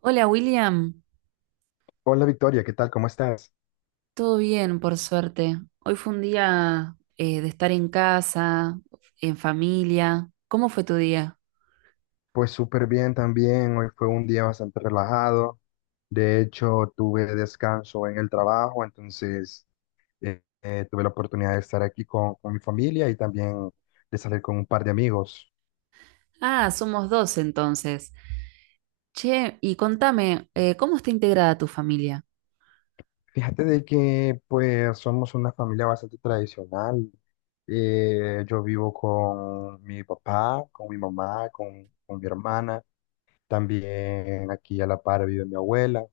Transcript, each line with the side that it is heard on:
right: Hola William,
left: Hola Victoria, ¿qué tal? ¿Cómo estás?
right: todo bien por suerte. Hoy fue un día de estar en casa, en familia. ¿Cómo fue tu día?
left: Pues súper bien también, hoy fue un día bastante relajado, de hecho tuve descanso en el trabajo, entonces tuve la oportunidad de estar aquí con mi familia y también de salir con un par de amigos.
right: Ah, somos dos entonces. Che, y contame, ¿cómo está integrada tu familia?
left: Fíjate de que pues somos una familia bastante tradicional, yo vivo con mi papá, con mi mamá, con mi hermana. También aquí a la par vive mi abuela.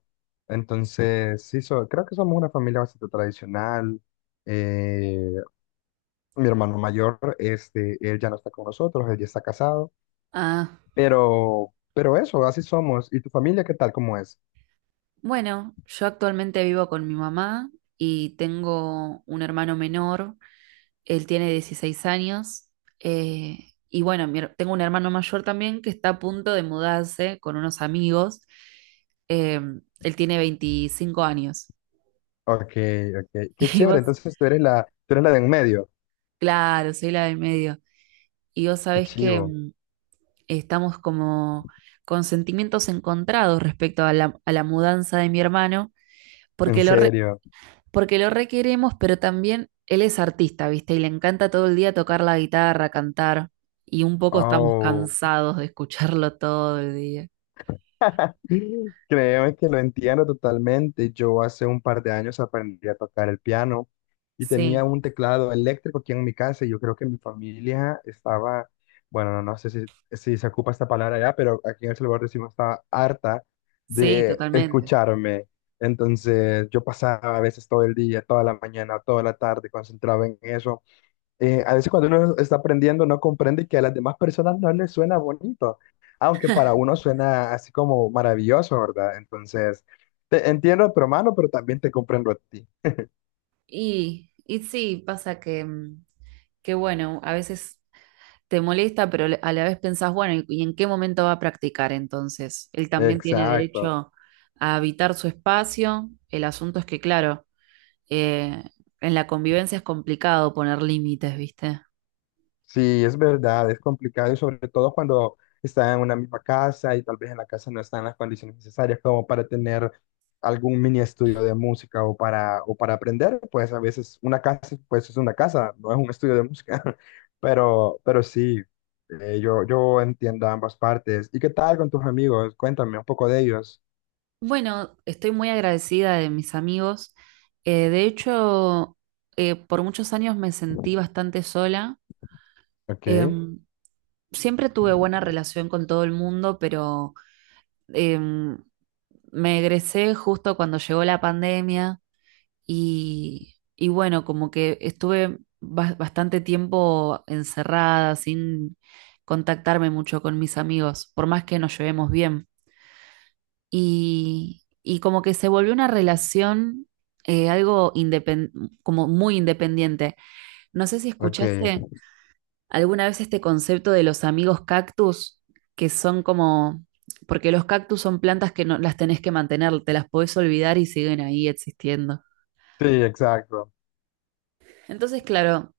left: Entonces, sí, creo que somos una familia bastante tradicional. Eh, Mi hermano mayor, él ya no está con nosotros, él ya está casado,
right: Ah,
left: pero, eso, así somos. ¿Y tu familia qué tal? ¿Cómo es?
right: bueno, yo actualmente vivo con mi mamá y tengo un hermano menor. Él tiene 16 años. eh, y bueno, tengo un hermano mayor también que está a punto de mudarse con unos amigos. eh, Él tiene 25 años.
left: Ok, ok, qué
right: Y
left: chévere.
right: vos,
left: Entonces tú eres la de en medio.
right: claro, soy la del medio. Y vos
left: Qué
right: sabés que
left: chivo,
right: estamos como con sentimientos encontrados respecto a a la mudanza de mi hermano,
left: en
right: porque lo
left: serio.
right: porque lo requeremos, pero también él es artista, ¿viste? Y le encanta todo el día tocar la guitarra, cantar, y un poco estamos
left: Oh.
right: cansados de escucharlo todo el día.
left: Sí, créeme que lo entiendo totalmente. Yo hace un par de años aprendí a tocar el piano y tenía
right: Sí,
left: un teclado eléctrico aquí en mi casa y yo creo que mi familia estaba, bueno, no, no sé si se ocupa esta palabra ya, pero aquí en El Salvador decimos estaba harta
right: sí,
left: de
right: totalmente.
left: escucharme. Entonces yo pasaba a veces todo el día, toda la mañana, toda la tarde concentrado en eso. A veces cuando uno está aprendiendo no comprende que a las demás personas no les suena bonito, aunque para uno suena así como maravilloso, ¿verdad? Entonces, te entiendo a tu hermano, pero también te comprendo a ti.
right: Y sí, pasa que, que bueno, a veces te molesta, pero a la vez pensás, bueno, ¿y, en qué momento va a practicar entonces? Él también tiene
left: Exacto.
right: derecho a habitar su espacio. El asunto es que, claro, eh, en la convivencia es complicado poner límites, ¿viste?
left: Sí, es verdad, es complicado y sobre todo cuando están en una misma casa y tal vez en la casa no están las condiciones necesarias como para tener algún mini estudio de música o para aprender, pues a veces una casa, pues es una casa, no es un estudio de música, pero, sí, yo, entiendo ambas partes. ¿Y qué tal con tus amigos? Cuéntame un poco de ellos.
right: Bueno, estoy muy agradecida de mis amigos. De hecho, por muchos años me sentí bastante sola.
left: Ok,
right: Em, siempre tuve buena relación con todo el mundo, pero em, me egresé justo cuando llegó la pandemia y bueno, como que estuve bastante tiempo encerrada, sin contactarme mucho con mis amigos, por más que nos llevemos bien. Y y como que se volvió una relación algo como muy independiente. No sé si
left: ok.
right: escuchaste alguna vez este concepto de los amigos cactus, que son como, porque los cactus son plantas que no las tenés que mantener, te las podés olvidar y siguen ahí existiendo.
left: Sí, exacto.
right: Entonces, claro,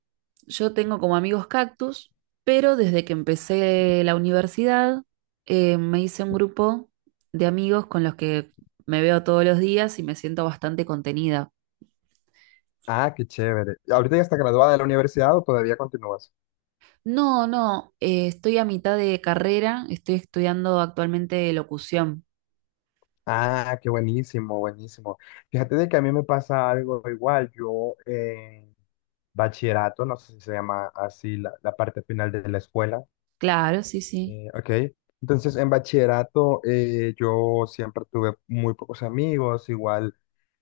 right: yo tengo como amigos cactus, pero desde que empecé la universidad me hice un grupo de amigos con los que me veo todos los días y me siento bastante contenida.
left: Ah, qué chévere. ¿Ahorita ya está graduada de la universidad o todavía continúas?
right: No, no, estoy a mitad de carrera, estoy estudiando actualmente locución.
left: Ah, qué buenísimo, buenísimo. Fíjate de que a mí me pasa algo igual. Yo en bachillerato, no sé si se llama así la parte final de la escuela,
right: Claro, sí, sí.
left: ¿ok? Entonces en bachillerato, yo siempre tuve muy pocos amigos, igual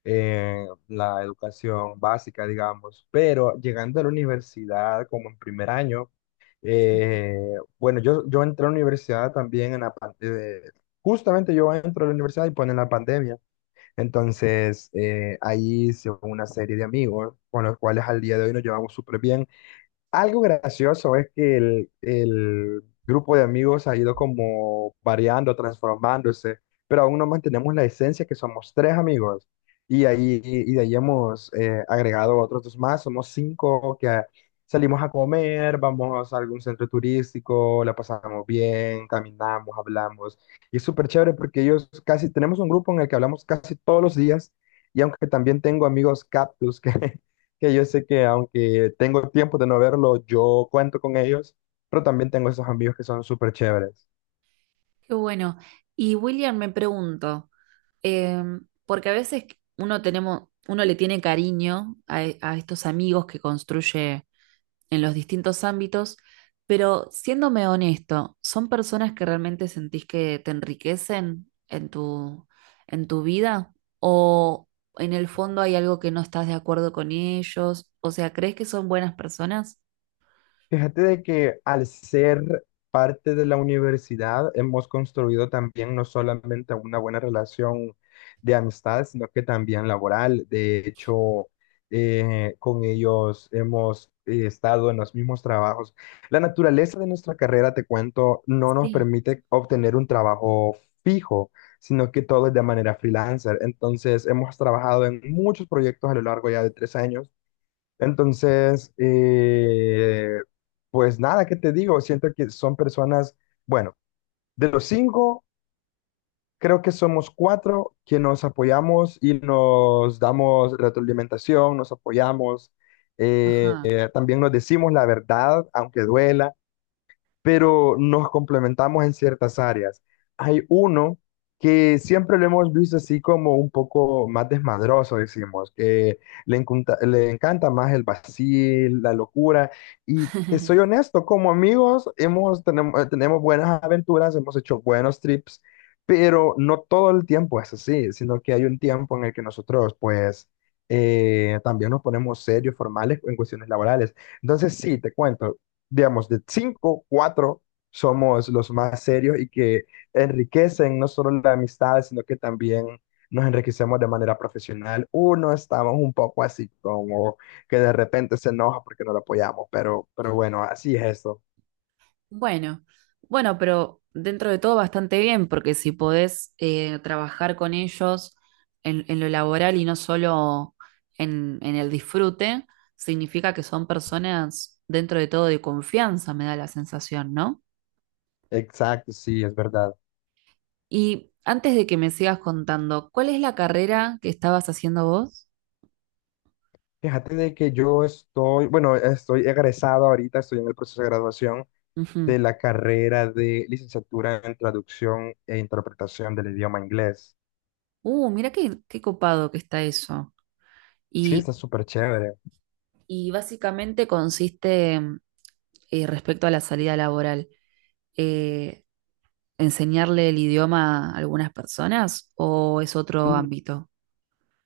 left: eh, la educación básica, digamos, pero llegando a la universidad como en primer año, bueno, yo, entré a la universidad también en la parte de. Justamente yo entro a la universidad y ponen la pandemia. Entonces, ahí hice una serie de amigos con los cuales al día de hoy nos llevamos súper bien. Algo gracioso es que el grupo de amigos ha ido como variando, transformándose, pero aún no mantenemos la esencia que somos tres amigos. Y de ahí hemos agregado otros dos más, somos cinco que salimos a comer, vamos a algún centro turístico, la pasamos bien, caminamos, hablamos. Y es súper chévere porque ellos casi, tenemos un grupo en el que hablamos casi todos los días. Y aunque también tengo amigos cactus que, que yo sé que aunque tengo tiempo de no verlo, yo cuento con ellos, pero también tengo esos amigos que son súper chéveres.
right: Qué bueno. Y William, me pregunto, porque a veces uno tenemos, uno le tiene cariño a a estos amigos que construye en los distintos ámbitos, pero siéndome honesto, ¿son personas que realmente sentís que te enriquecen en en tu vida? ¿O en el fondo hay algo que no estás de acuerdo con ellos? O sea, ¿crees que son buenas personas?
left: Fíjate de que al ser parte de la universidad hemos construido también no solamente una buena relación de amistad, sino que también laboral. De hecho, con ellos hemos estado en los mismos trabajos. La naturaleza de nuestra carrera, te cuento, no nos
right: Sí.
left: permite obtener un trabajo fijo, sino que todo es de manera freelancer. Entonces, hemos trabajado en muchos proyectos a lo largo ya de 3 años, entonces, pues nada, ¿qué te digo? Siento que son personas, bueno, de los cinco, creo que somos cuatro que nos apoyamos y nos damos retroalimentación, nos apoyamos,
right: Ajá.
left: también nos decimos la verdad, aunque duela, pero nos complementamos en ciertas áreas. Hay uno que siempre lo hemos visto así como un poco más desmadroso, decimos, que le encanta más el vacil, la locura, y te soy honesto, como amigos tenemos buenas aventuras, hemos hecho buenos trips, pero no todo el tiempo es así, sino que hay un tiempo en el que nosotros, pues, también nos ponemos serios, formales en cuestiones laborales. Entonces, sí, te cuento, digamos, de cinco, cuatro somos los más serios y que enriquecen no solo la amistad, sino que también nos enriquecemos de manera profesional. Uno estamos un poco así como que de repente se enoja porque no lo apoyamos, pero, bueno, así es eso.
right: Bueno, bueno, pero dentro de todo bastante bien, porque si podés trabajar con ellos en lo laboral y no solo en el disfrute, significa que son personas dentro de todo de confianza, me da la sensación, ¿no?
left: Exacto, sí, es verdad.
right: Y antes de que me sigas contando, ¿cuál es la carrera que estabas haciendo vos?
left: Fíjate de que yo estoy, bueno, estoy egresado ahorita, estoy en el proceso de graduación
right: Ujú.
left: de la carrera de licenciatura en traducción e interpretación del idioma inglés.
right: Mira qué, qué copado que está eso.
left: Sí,
right: Y,
left: está súper chévere.
right: y básicamente consiste respecto a la salida laboral. eh, ¿Enseñarle el idioma a algunas personas o es otro ámbito?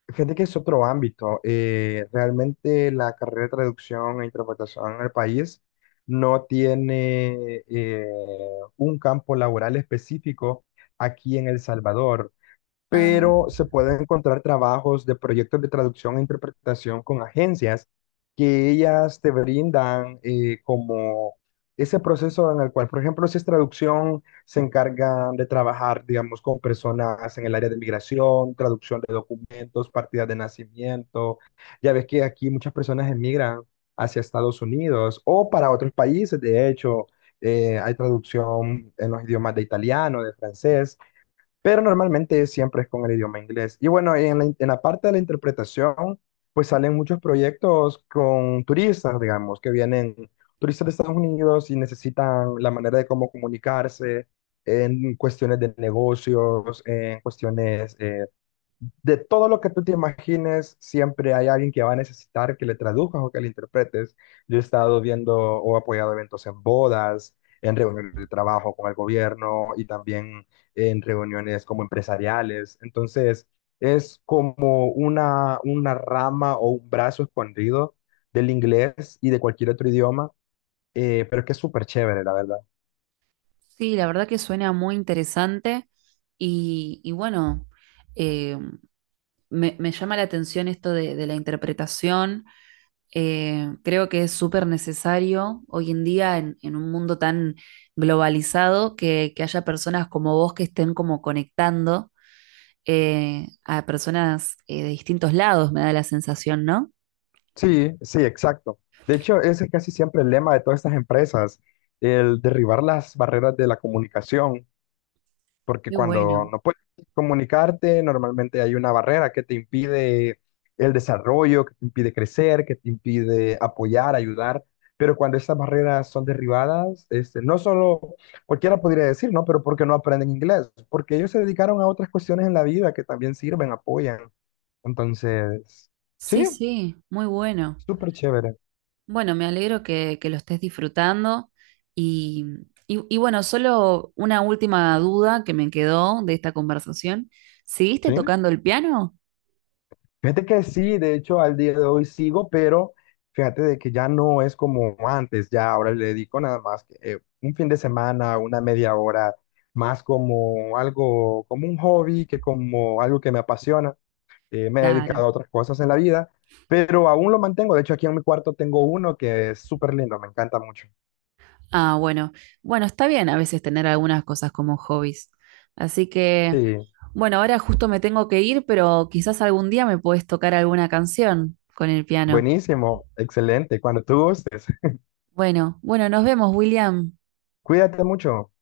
left: Fíjate que es otro ámbito. Realmente la carrera de traducción e interpretación en el país no tiene un campo laboral específico aquí en El Salvador,
right: Ah,
left: pero se pueden encontrar trabajos de proyectos de traducción e interpretación con agencias que ellas te brindan, como ese proceso en el cual, por ejemplo, si es traducción, se encargan de trabajar, digamos, con personas en el área de migración, traducción de documentos, partidas de nacimiento. Ya ves que aquí muchas personas emigran hacia Estados Unidos o para otros países, de hecho. Hay traducción en los idiomas de italiano, de francés, pero normalmente siempre es con el idioma inglés. Y bueno, en en la parte de la interpretación, pues salen muchos proyectos con turistas, digamos, que vienen turistas de Estados Unidos y necesitan la manera de cómo comunicarse en cuestiones de negocios, en cuestiones de todo lo que tú te imagines, siempre hay alguien que va a necesitar que le traduzcas o que le interpretes. Yo he estado viendo o apoyado eventos en bodas, en reuniones de trabajo con el gobierno y también en reuniones como empresariales. Entonces, es como una rama o un brazo escondido del inglés y de cualquier otro idioma, pero es que es súper chévere, la verdad.
right: sí, la verdad que suena muy interesante y bueno, eh, me llama la atención esto de la interpretación. Creo que es súper necesario hoy en día en un mundo tan globalizado que haya personas como vos que estén como conectando a personas de distintos lados, me da la sensación, ¿no?
left: Sí, sí, exacto. De hecho, ese es casi siempre el lema de todas estas empresas, el derribar las barreras de la comunicación, porque
right: Qué
left: cuando
right: bueno.
left: no puedes comunicarte, normalmente hay una barrera que te impide el desarrollo, que te impide crecer, que te impide apoyar, ayudar. Pero cuando estas barreras son derribadas, no solo cualquiera podría decir, ¿no? Pero porque no aprenden inglés, porque ellos se dedicaron a otras cuestiones en la vida que también sirven, apoyan. Entonces,
right: Sí,
left: sí,
right: sí, muy bueno.
left: súper chévere,
right: Bueno, me alegro que lo estés disfrutando y, y bueno, solo una última duda que me quedó de esta conversación. ¿Seguiste
left: ¿sí?
right: tocando el piano?
left: Fíjate que sí, de hecho al día de hoy sigo, pero fíjate de que ya no es como antes, ya ahora le dedico nada más que, un fin de semana, una media hora, más como algo, como un hobby que como algo que me apasiona. Me he
right: Claro.
left: dedicado a otras cosas en la vida, pero aún lo mantengo. De hecho aquí en mi cuarto tengo uno que es súper lindo, me encanta mucho.
right: Ah, bueno. Bueno, está bien a veces tener algunas cosas como hobbies. Así que,
left: Sí,
right: bueno, ahora justo me tengo que ir, pero quizás algún día me puedes tocar alguna canción con el piano.
left: buenísimo, excelente, cuando tú gustes.
right: Bueno, bueno, nos vemos, William.
left: Cuídate mucho.